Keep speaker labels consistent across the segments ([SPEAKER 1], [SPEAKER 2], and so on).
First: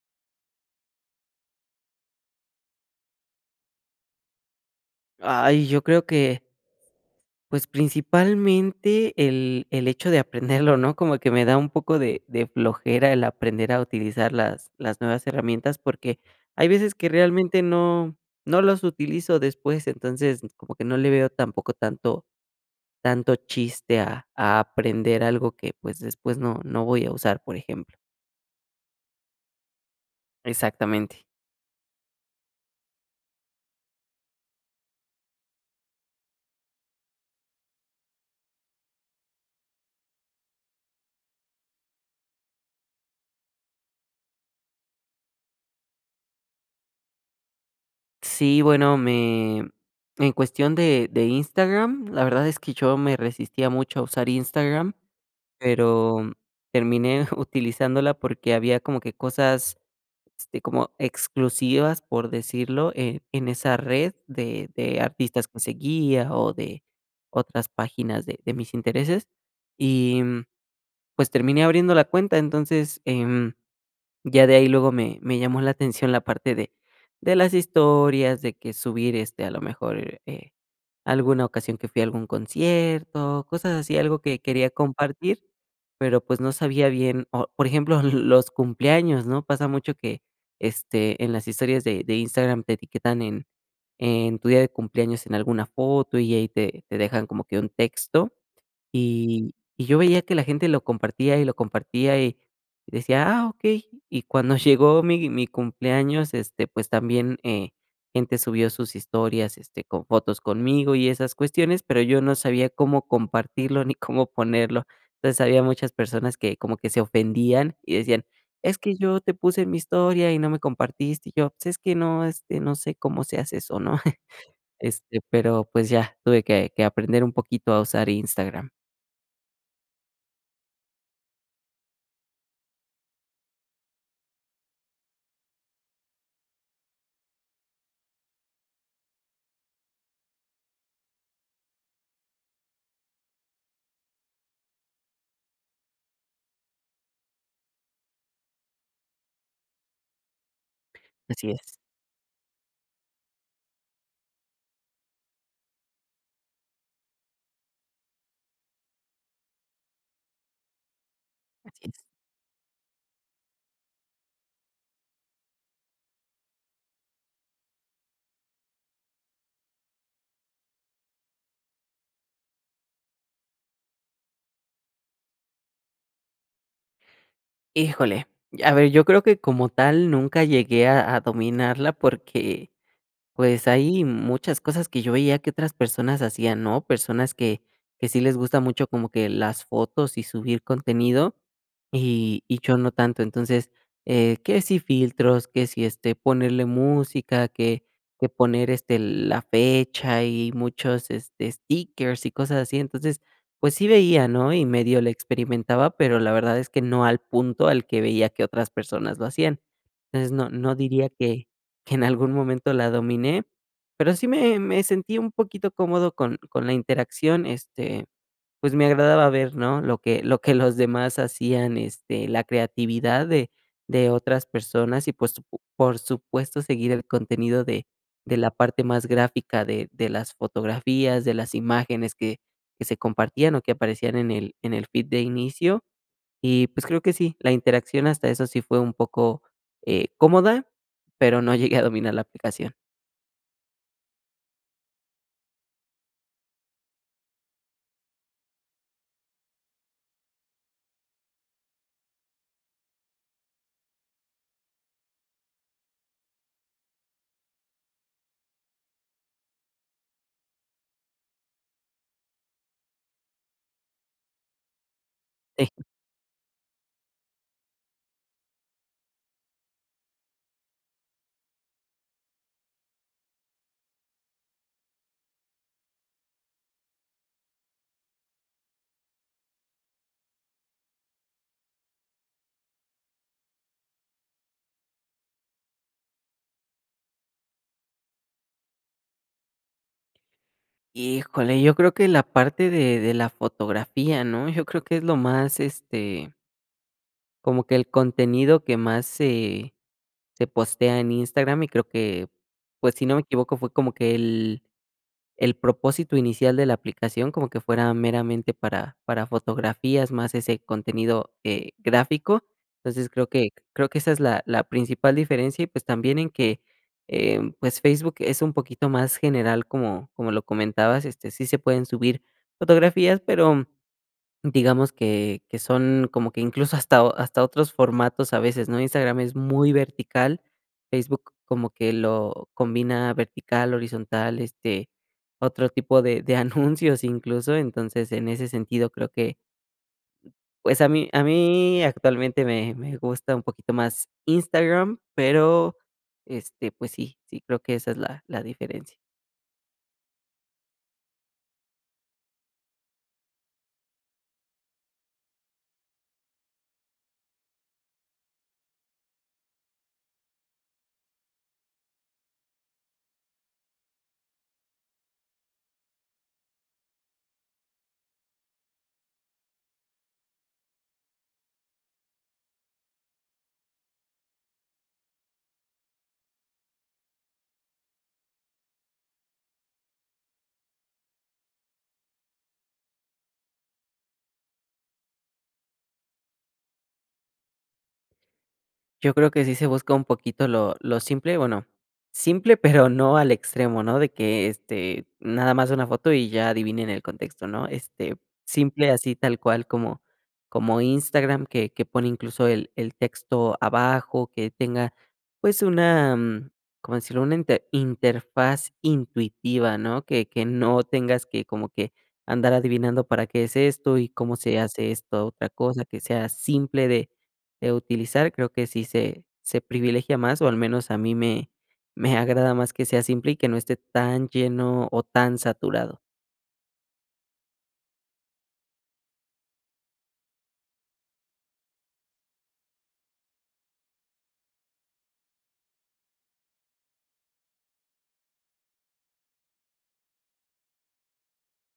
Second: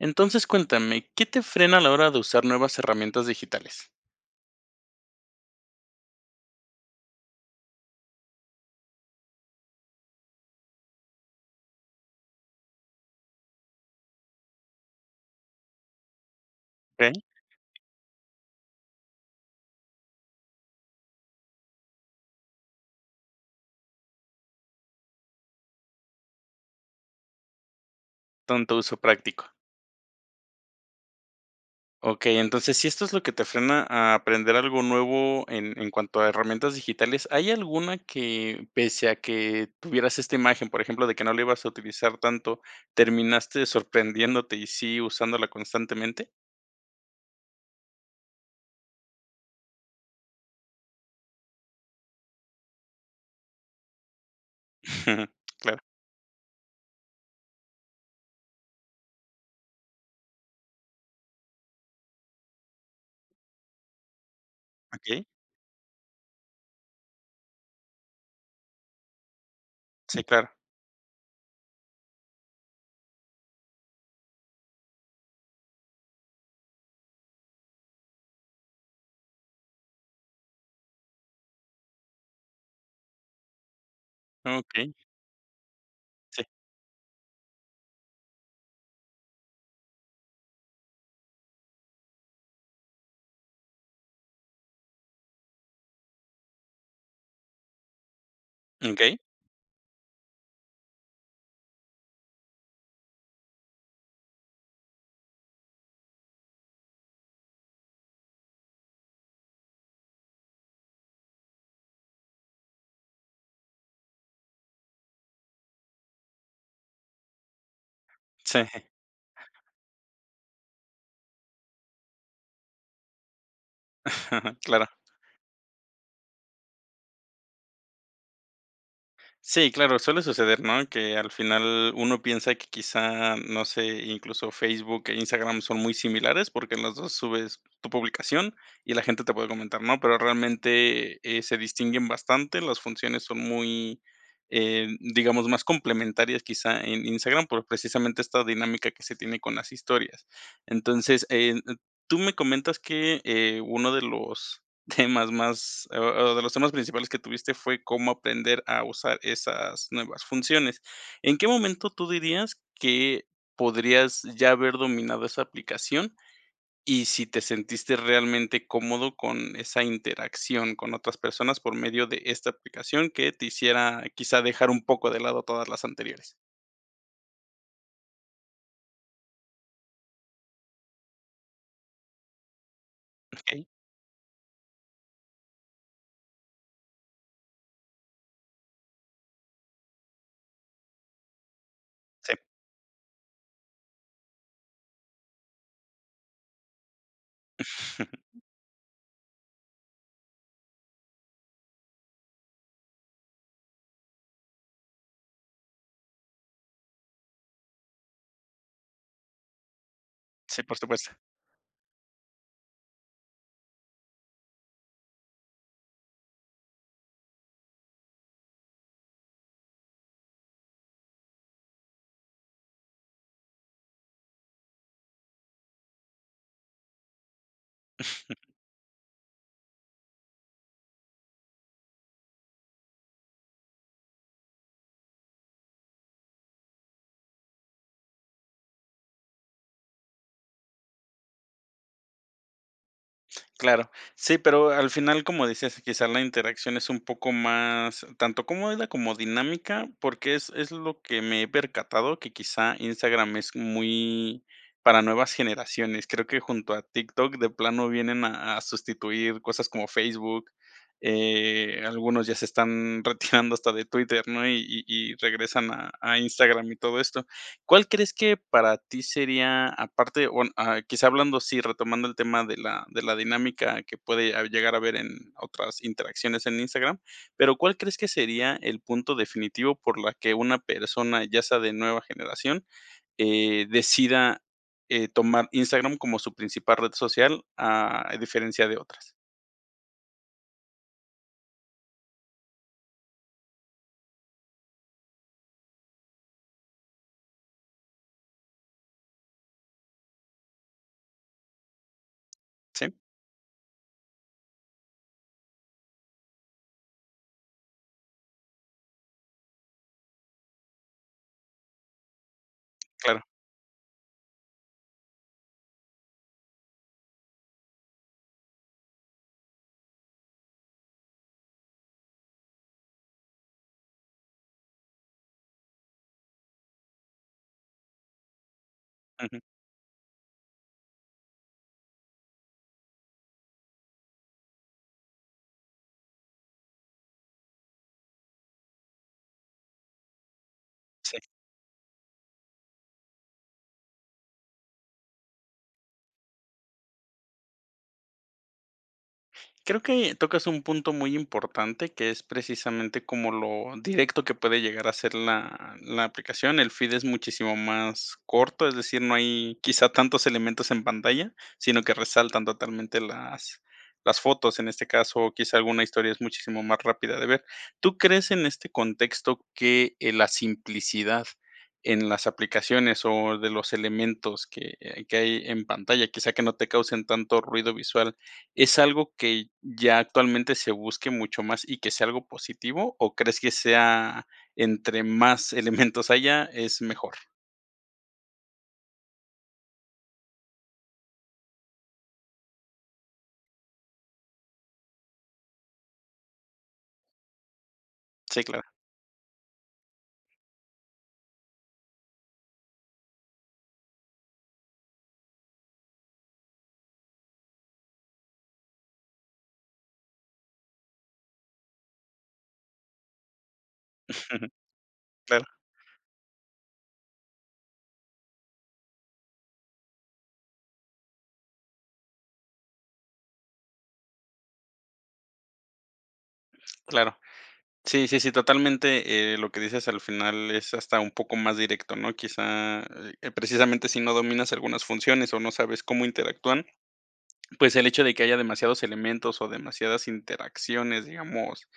[SPEAKER 1] Entonces, cuéntame, ¿qué te frena a la hora de usar nuevas herramientas digitales?
[SPEAKER 2] Ay, yo creo que pues, principalmente el el hecho de aprenderlo, ¿no?, como que me da un poco de de flojera el aprender a utilizar las las nuevas herramientas, porque hay veces que
[SPEAKER 1] Okey.
[SPEAKER 2] realmente no no los utilizo después, entonces, como que no le veo tampoco tanto tanto chiste a a aprender algo que, pues, después no no voy a usar, por ejemplo.
[SPEAKER 1] Tanto uso práctico.
[SPEAKER 2] Exactamente.
[SPEAKER 1] Okey, entonces, si esto es lo que te frena a aprender algo nuevo en en cuanto a herramientas digitales, ¿hay alguna que, pese a que tuvieras esta imagen, por ejemplo, de que no la ibas a utilizar tanto, terminaste sorprendiéndote y sí usándola constantemente?
[SPEAKER 2] Sí, bueno, me en cuestión de de Instagram, la verdad es que yo me resistía mucho a usar Instagram,
[SPEAKER 1] Claro.
[SPEAKER 2] pero terminé utilizándola porque había como que cosas, este, como exclusivas, por decirlo, eh, en esa red de de
[SPEAKER 1] Okey.
[SPEAKER 2] artistas que seguía o de otras páginas de de mis intereses, y
[SPEAKER 1] Sí, claro.
[SPEAKER 2] pues terminé abriendo la cuenta, entonces, em, ya de ahí luego me me llamó la atención la parte de de las historias, de que subir, este, a lo mejor, eh, alguna ocasión que fui a algún concierto, cosas así, algo que quería
[SPEAKER 1] Okey.
[SPEAKER 2] compartir, pero pues
[SPEAKER 1] Sí.
[SPEAKER 2] no sabía bien, o por ejemplo, los cumpleaños, ¿no?, pasa mucho que, este, en las historias de de Instagram te etiquetan en en tu día de cumpleaños en alguna foto, y ahí te te dejan como que un texto,
[SPEAKER 1] Okey.
[SPEAKER 2] y y yo veía que la gente lo compartía y lo compartía, y decía: "Ah, okey", y cuando llegó mi mi cumpleaños, este, pues también, eh, gente subió sus historias, este, con fotos conmigo y esas cuestiones, pero yo no sabía cómo compartirlo ni cómo ponerlo, entonces, había muchas personas que como que se ofendían y decían: "Es
[SPEAKER 1] Sí.
[SPEAKER 2] que yo te puse mi historia y no me compartiste", y yo: "Pues es que no, este, no sé cómo se hace eso", ¿no?,
[SPEAKER 1] Claro.
[SPEAKER 2] este, pero, pues ya, tuve que que aprender un poquito a usar Instagram.
[SPEAKER 1] Sí, claro, suele suceder, ¿no? Que al final uno piensa que quizá, no sé, incluso Facebook e Instagram son muy similares, porque, en los dos subes tu publicación y la gente te puede comentar, ¿no? Pero realmente, eh, se distinguen bastante, las funciones son muy, eh, digamos, más complementarias quizá en Instagram por precisamente esta dinámica que se tiene con las historias. Entonces,
[SPEAKER 2] Así
[SPEAKER 1] eh,
[SPEAKER 2] es.
[SPEAKER 1] tú me comentas que, eh, uno de los temas más, o o de los temas principales que tuviste fue cómo aprender a usar esas nuevas funciones, ¿en qué
[SPEAKER 2] Así
[SPEAKER 1] momento
[SPEAKER 2] es.
[SPEAKER 1] tú dirías que podrías ya haber dominado esa aplicación? Y si te sentiste realmente cómodo, con esa interacción con otras personas por medio de esta aplicación que te hiciera, quizá dejar un poco de lado todas las anteriores.
[SPEAKER 2] Híjole, y a ver, yo creo que como tal nunca llegué a a dominarla porque,
[SPEAKER 1] Okey.
[SPEAKER 2] pues, hay muchas cosas que yo veía que otras personas hacían, ¿no? Personas que, que sí les gusta mucho como que las fotos y subir contenido,
[SPEAKER 1] Sí.
[SPEAKER 2] y y yo no tanto. Entonces, eh, que si filtros, que si, este, ponerle música, que que poner este la fecha y muchos este, stickers y cosas así. Entonces, pues sí veía, ¿no? Y medio le experimentaba, pero, la verdad es que no al punto al que veía que otras personas lo hacían. Entonces, no
[SPEAKER 1] Sí,
[SPEAKER 2] no
[SPEAKER 1] por
[SPEAKER 2] diría
[SPEAKER 1] supuesto.
[SPEAKER 2] que que en algún momento la dominé, pero, sí me me sentí un poquito cómodo con con la interacción, este, pues me agradaba ver, ¿no? Lo que lo que los demás hacían, este, la creatividad de de otras personas y, pues po por supuesto seguir el contenido de de la parte más gráfica de de las fotografías, de las imágenes que que se compartían, o que aparecían en el en el feed de inicio. Y, pues, creo que sí, la interacción hasta eso sí fue un poco, eh, cómoda, pero, no llegué a dominar la aplicación.
[SPEAKER 1] Claro, sí, pero al final, como decías, quizá la interacción es un poco más, tanto cómoda, como dinámica, porque es es lo que me he percatado, que quizá Instagram es muy para nuevas generaciones, creo que junto a TikTok, de plano, vienen a a sustituir cosas como Facebook, eh, algunos ya se están retirando hasta de Twitter, ¿no?, y y y regresan a a Instagram y todo esto, ¿cuál crees que para ti sería, aparte o, ah, bueno, quizá hablando así, retomando el tema de la de la dinámica que puede llegar a haber en otras interacciones en Instagram, ¿pero cuál crees que sería el punto definitivo por la que una persona, ya sea de nueva generación, eh, decida, eh, tomar Instagram como su principal red social, a diferencia de otras?
[SPEAKER 2] Híjole, yo creo que la parte de de la fotografía, ¿no?, yo creo que es lo más, este como que el contenido que más se se postea en Instagram, y creo que,
[SPEAKER 1] Sí.
[SPEAKER 2] pues, si no me equivoco, fue como que el el propósito inicial de la aplicación, como que fuera meramente para para fotografías, más ese contenido, eh, gráfico, entonces,
[SPEAKER 1] Claro.
[SPEAKER 2] creo que creo que esa es la la principal diferencia y, pues, también en que, em, pues, Facebook es un poquito más general, como como lo comentabas, este, sí se pueden subir fotografías, pero, digamos que que son como que incluso hasta hasta otros formatos a veces, ¿no? Instagram es
[SPEAKER 1] Ujú.
[SPEAKER 2] muy vertical, Facebook como que lo combina vertical, horizontal, este, otro tipo de de anuncios incluso, entonces, en ese sentido creo que pues a mí
[SPEAKER 1] Sí.
[SPEAKER 2] a mí actualmente me me gusta un poquito más Instagram, pero, este, pues sí sí creo que esa es la la diferencia.
[SPEAKER 1] Creo que tocas un punto muy importante, que es precisamente como lo directo que puede llegar a ser la la aplicación. El feed es muchísimo más corto, es decir, no hay quizá tantos elementos en pantalla, sino que resaltan totalmente las las fotos, en este caso, o quizá alguna historia es muchísimo más rápida de ver, ¿tú crees en este contexto que, eh, la simplicidad en las aplicaciones o de los elementos que hay que hay en pantalla, quizá, que no te causen tanto ruido visual, es algo que ya actualmente se busque mucho más y que sea algo positivo? ¿O crees que sea, entre más elementos haya, es mejor?
[SPEAKER 2] Yo creo que sí se busca un poquito lo lo simple, bueno, simple pero, no al extremo, ¿no?, de que, este, nada más una foto y ya adivinen el contexto, ¿no? Este,
[SPEAKER 1] Sí, claro.
[SPEAKER 2] simple, así tal cual como como Instagram, que que pone incluso el el texto abajo, que tenga, pues, una, mm ¿cómo decirlo?, una inte interfaz intuitiva, ¿no?, que que no tengas que como que andar adivinando, ¿para qué es esto?, y, ¿cómo se hace esta otra
[SPEAKER 1] Claro.
[SPEAKER 2] cosa? Que sea simple de eh utilizar, creo que sí se se privilegia más, o al menos a mí me me agrada más que sea simple y que no esté tan lleno o tan saturado.
[SPEAKER 1] Claro. Sí, sí, sí, totalmente, eh, lo que dices al final es hasta un poco más directo, ¿no? Quizá, eh eh, precisamente, si no dominas algunas funciones o no sabes cómo interactúan, pues, el hecho de que haya demasiados elementos o demasiadas interacciones, digamos,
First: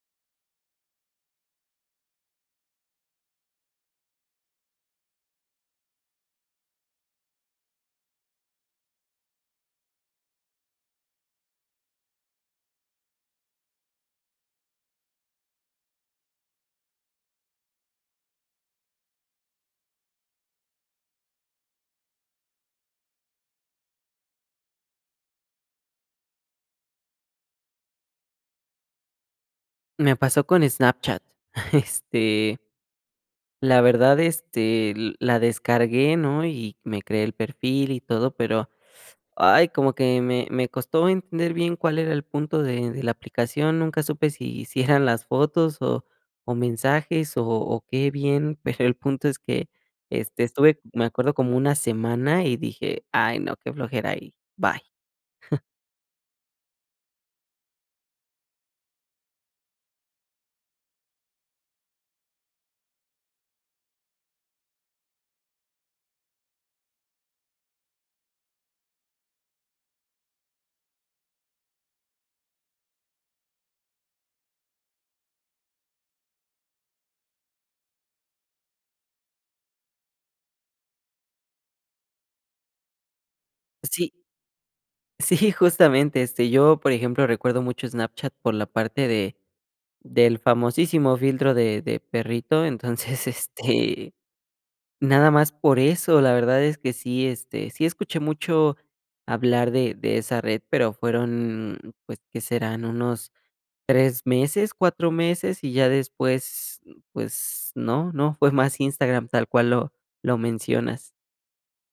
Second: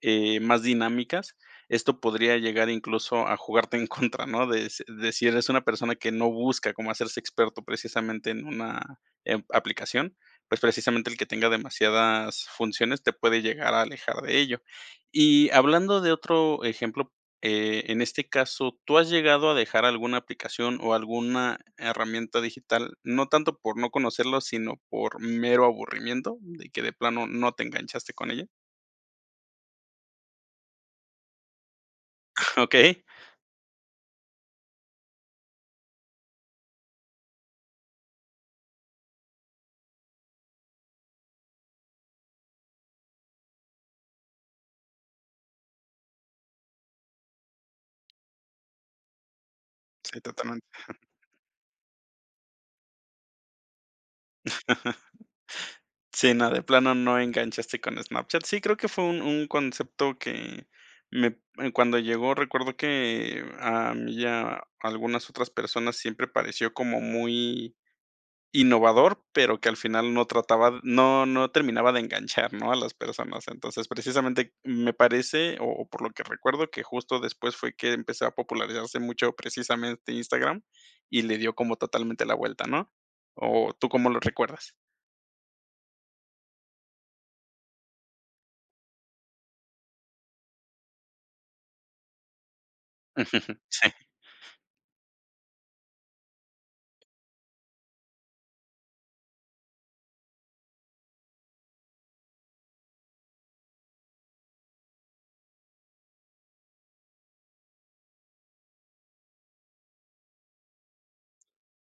[SPEAKER 1] eh, más dinámicas, esto podría llegar incluso a jugarte en contra, ¿no? Deci decir, es una persona que no busca cómo hacerse experto precisamente en una, em, aplicación, pues, precisamente, el que tenga demasiadas funciones te puede llegar a alejar de ello. Y hablando de otro ejemplo, eh, en este caso, ¿tú has llegado a dejar alguna aplicación o alguna herramienta digital? No tanto por no conocerlo, sino por mero aburrimiento, de que de plano, no te enganchaste con ella.
[SPEAKER 2] Me pasó con Snapchat, este
[SPEAKER 1] Okey.
[SPEAKER 2] la verdad, este, l la descargué, ¿no?, y me creé el perfil y todo, pero, ay, como que me me costó entender bien cuál era el punto de de la aplicación, nunca supe si si eran las fotos o o mensajes o o qué bien, pero, el punto es que,
[SPEAKER 1] Sí,
[SPEAKER 2] este,
[SPEAKER 1] totalmente.
[SPEAKER 2] estuve me acuerdo como una semana y dije: "Ay no, qué flojera", y bye.
[SPEAKER 1] Sí, no, de plano no enganchaste con Snapchat. Sí, creo que fue un un concepto que me, eh, cuando llegó, recuerdo que a mí y a algunas otras personas, siempre pareció como muy innovador, pero que al final no trataba no no terminaba de enganchar, ¿no?, a las personas. Entonces, precisamente, me parece, o o por lo que recuerdo, que justo después fue que empezó a popularizarse mucho precisamente Instagram y le dio como totalmente la vuelta, ¿no? ¿O tú cómo
[SPEAKER 2] Sí.
[SPEAKER 1] lo recuerdas?
[SPEAKER 2] Sí, justamente, este, yo, por ejemplo, recuerdo mucho Snapchat por la parte de del famosísimo filtro de de perrito, entonces,
[SPEAKER 1] Sí.
[SPEAKER 2] este, nada más por eso, la verdad es que sí, este, sí escuché mucho hablar de de esa red, pero fueron, pues, ¿qué serán?, unos 3 meses, 4 meses, y ya después, mm, pues, no no, fue más Instagram tal cual lo lo mencionas.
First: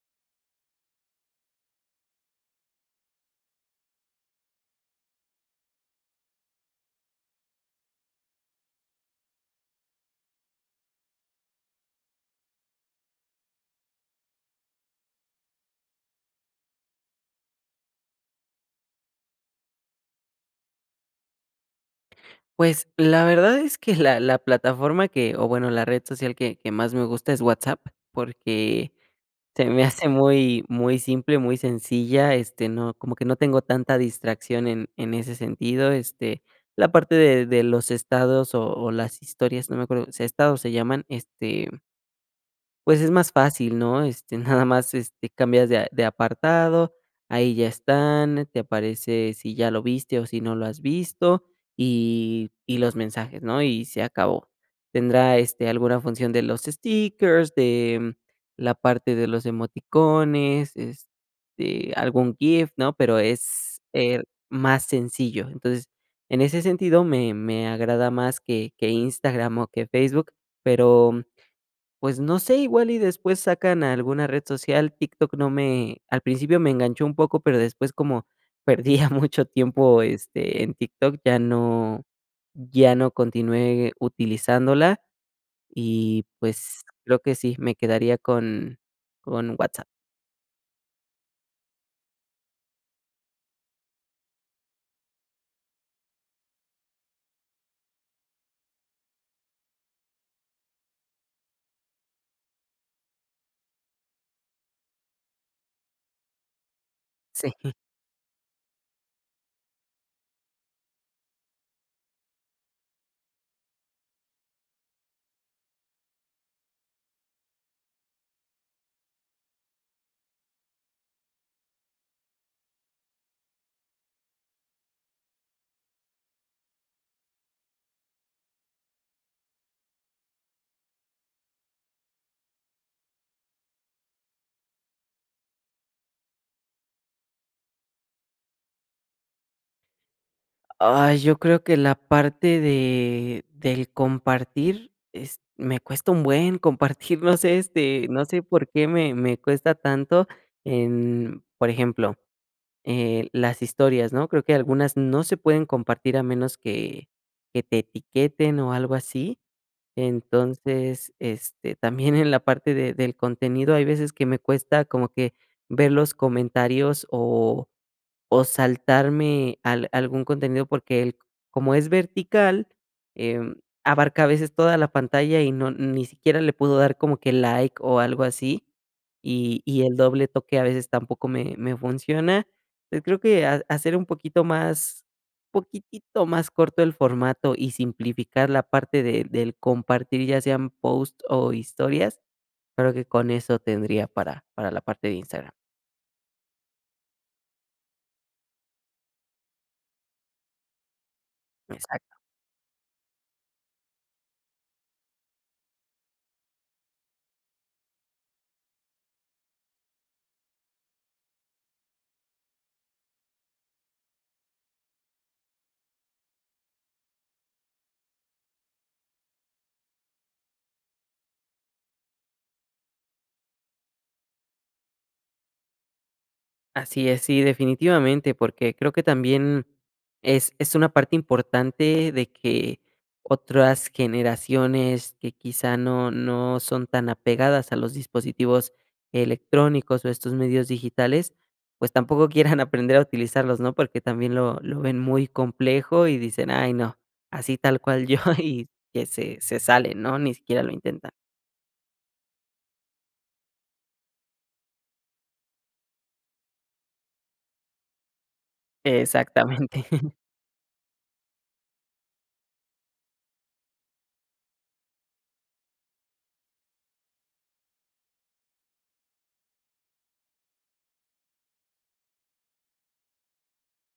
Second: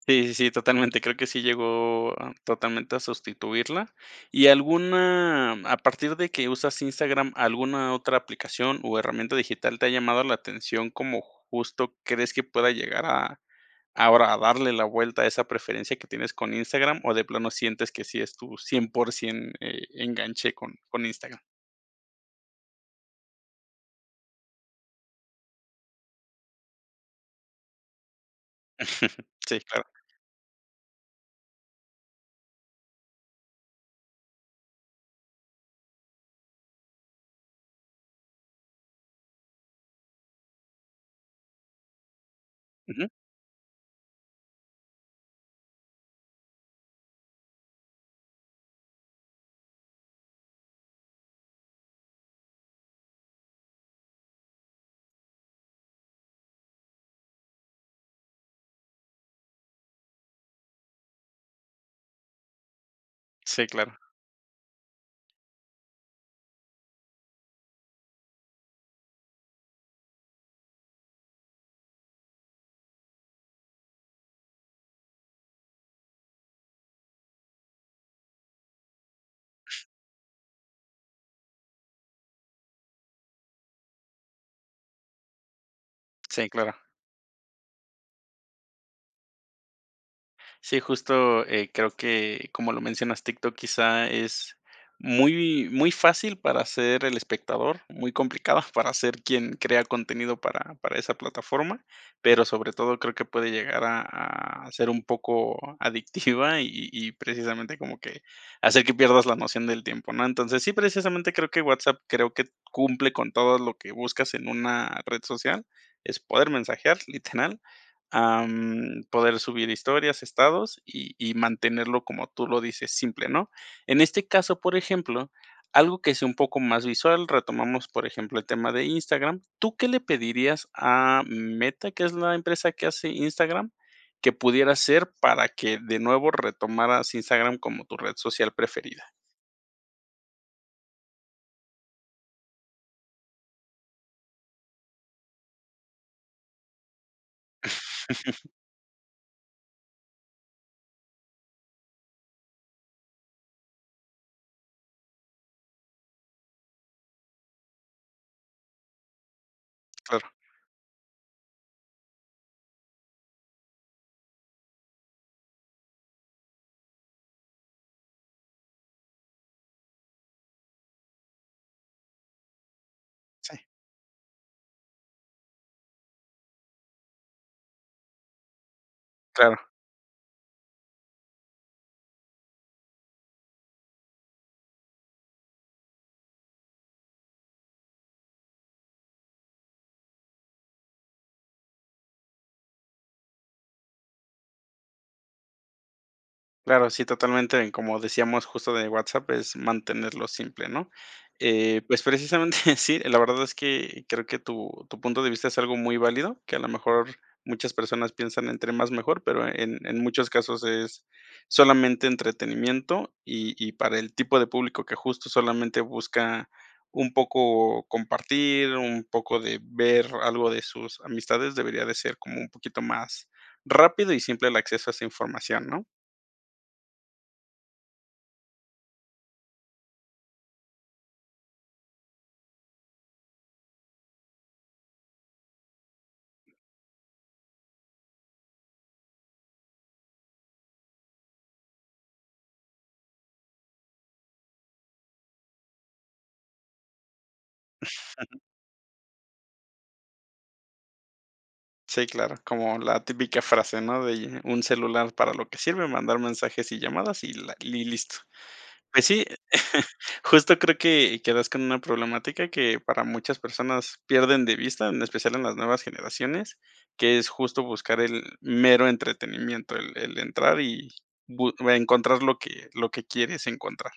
[SPEAKER 1] Sí, sí, sí, totalmente. Creo que sí llegó, ah, totalmente a sustituirla, ¿y alguna, a partir de que usas Instagram, alguna otra aplicación o herramienta digital te ha llamado la atención como justo crees que pueda llegar a ahora a darle la vuelta a esa preferencia que tienes con Instagram o de plano sientes que sí es tu 100% eh, enganche con con Instagram?
[SPEAKER 2] Pues, la verdad es que la la plataforma que o bueno, la red social que que más me gusta es WhatsApp, porque
[SPEAKER 1] Sí,
[SPEAKER 2] se me
[SPEAKER 1] claro.
[SPEAKER 2] hace muy muy simple, muy sencilla, este, no como que no tengo tanta distracción en en ese sentido, este, la parte de de los estados o o las historias, no me acuerdo si estados se llaman, este pues
[SPEAKER 1] Ujú.
[SPEAKER 2] es más fácil, ¿no? Este, nada más, este, cambias de a de apartado, ahí ya están, te aparece si ya lo viste o si no lo has visto y y los mensajes, ¿no?, y se acabó. Tendrá, este, alguna función de los stickers, de, mm, la parte de los emoticones, este, algún GIF, ¿no?, pero
[SPEAKER 1] Sí,
[SPEAKER 2] es,
[SPEAKER 1] claro.
[SPEAKER 2] eh, más sencillo. Entonces, en ese sentido me me agrada más que que Instagram o que Facebook, pero, pues, no sé, igual y después sacan alguna red social. TikTok no me al principio me enganchó un poco, pero después como perdía mucho tiempo, este, en TikTok, ya no ya no continué utilizándola, y
[SPEAKER 1] Sí, claro.
[SPEAKER 2] pues creo que sí, me quedaría con con WhatsApp.
[SPEAKER 1] Sí, justo, eh, creo que, como lo mencionas, TikTok, quizá es muy muy fácil para ser el espectador, muy complicado para ser quien crea contenido para para esa plataforma, pero sobre todo creo que puede llegar a a ser un poco adictiva y y
[SPEAKER 2] Sí.
[SPEAKER 1] precisamente como que hacer que pierdas la noción del tiempo, ¿no? Entonces, sí precisamente creo que WhatsApp creo que cumple con todo lo que buscas en una red social, es poder mensajear, literal, am, poder subir historias, estados y y mantenerlo, como tú lo dices, simple, ¿no? En este caso, por ejemplo, algo que sea un poco más visual, retomamos, por ejemplo, el tema de Instagram. ¿Tú qué le pedirías a Meta, que es la empresa que hace Instagram, que pudiera hacer para que de nuevo retomaras Instagram como tu red social preferida?
[SPEAKER 2] Ay, yo creo que la parte de del compartir est me cuesta un buen compartir. No sé, este, no sé por qué me me cuesta tanto en, por ejemplo, eh, las historias, ¿no?, creo que algunas no se pueden compartir a menos que que te etiqueten o algo así.
[SPEAKER 1] Claro.
[SPEAKER 2] Entonces, este, también en la parte de del contenido hay veces que me cuesta como que ver los comentarios o o saltarme al algún contenido porque el como es vertical, em,
[SPEAKER 1] Sí.
[SPEAKER 2] abarca a veces toda la pantalla y no ni siquiera le pudo dar como que like o algo así,
[SPEAKER 1] Claro.
[SPEAKER 2] y y el doble toque a veces tampoco me me funciona. Eh, creo que ha hacer un poquito más, poquitito más corto el formato y simplificar la parte de del compartir, ya sean post o historias, creo que con eso tendría para para la parte de Instagram.
[SPEAKER 1] Claro, sí, totalmente, en como decíamos justo de WhatsApp, es mantenerlo simple, ¿no?, eh, pues,
[SPEAKER 2] Exacto.
[SPEAKER 1] precisamente sí, la verdad es que creo que tu tu punto de vista es algo muy válido, que a lo mejor muchas personas piensan entre más mejor, pero en en muchos casos es solamente entretenimiento, y y para el tipo de público que justo solamente busca un poco compartir, un poco de ver algo de sus amistades, debería de ser como un poquito más rápido y simple el acceso a esa información, ¿no?
[SPEAKER 2] Así es, sí definitivamente porque creo que también es es una parte importante de que otras generaciones que quizá no no son tan apegadas a los dispositivos electrónicos o estos medios digitales, pues tampoco quieran aprender a utilizarlos, ¿no?, porque también lo lo ven muy complejo y dicen: "Ay no", así tal cual yo y que se se sale, ¿no?, ni siquiera lo intenta.
[SPEAKER 1] Sí, claro, como la típica frase, ¿no?, de un celular para lo que sirve, mandar mensajes y llamadas y la y listo, pues sí,
[SPEAKER 2] Exactamente.
[SPEAKER 1] justo creo que que das con una problemática que para muchas personas pierden de vista, en especial en las nuevas generaciones, que es justo buscar el mero entretenimiento, el el entrar y bu encontrar lo que lo que quieres encontrar,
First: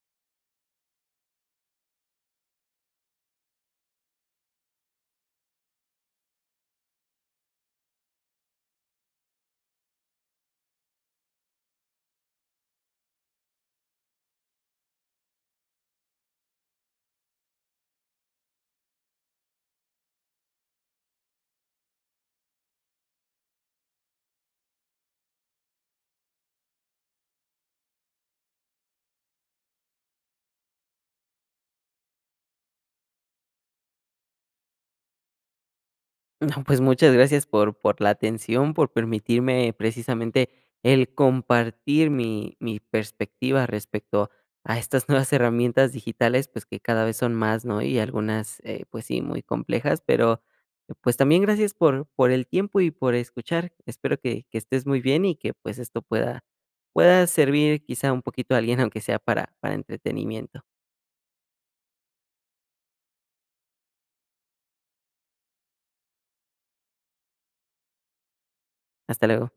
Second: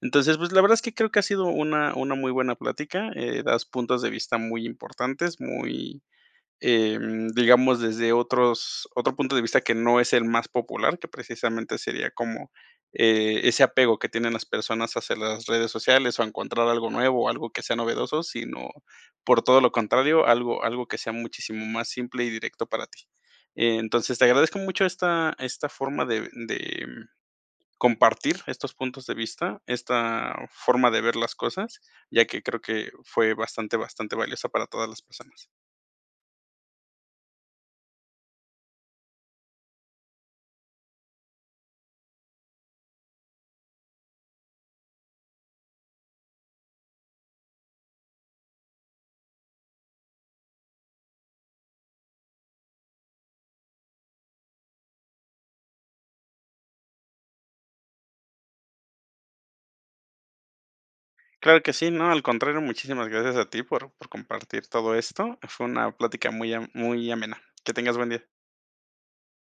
[SPEAKER 1] entonces, pues, la verdad es que creo que ha sido una una muy buena plática, eh, das puntos de vista muy importantes, muy, em, digamos, desde otros otro punto de vista que no es el más popular, que precisamente sería como, eh, ese apego que tienen las personas hacia las redes sociales o encontrar algo nuevo o algo que sea novedoso, sino, por todo lo contrario, algo algo que sea muchísimo más simple y directo para ti, entonces, te agradezco mucho esta esta forma de de, mm, compartir estos puntos de vista, esta forma de ver las cosas, ya que creo que fue bastante bastante valiosa para todas las personas.
[SPEAKER 2] No, pues muchas gracias por por la atención, por permitirme precisamente el compartir mi mi perspectiva respecto a estas nuevas herramientas digitales, pues que cada vez son más, ¿no?, y algunas, eh, pues sí, muy complejas, pero, pues también gracias por por el tiempo y por escuchar, espero que que estés muy bien y que, pues esto pueda pueda servir quizá un poquito a alguien, aunque sea para para entretenimiento.
[SPEAKER 1] Claro que sí, no, al contrario, muchísimas gracias a ti por por compartir todo esto, fue una plática muy a muy amena, que tengas buen día.
[SPEAKER 2] Hasta luego.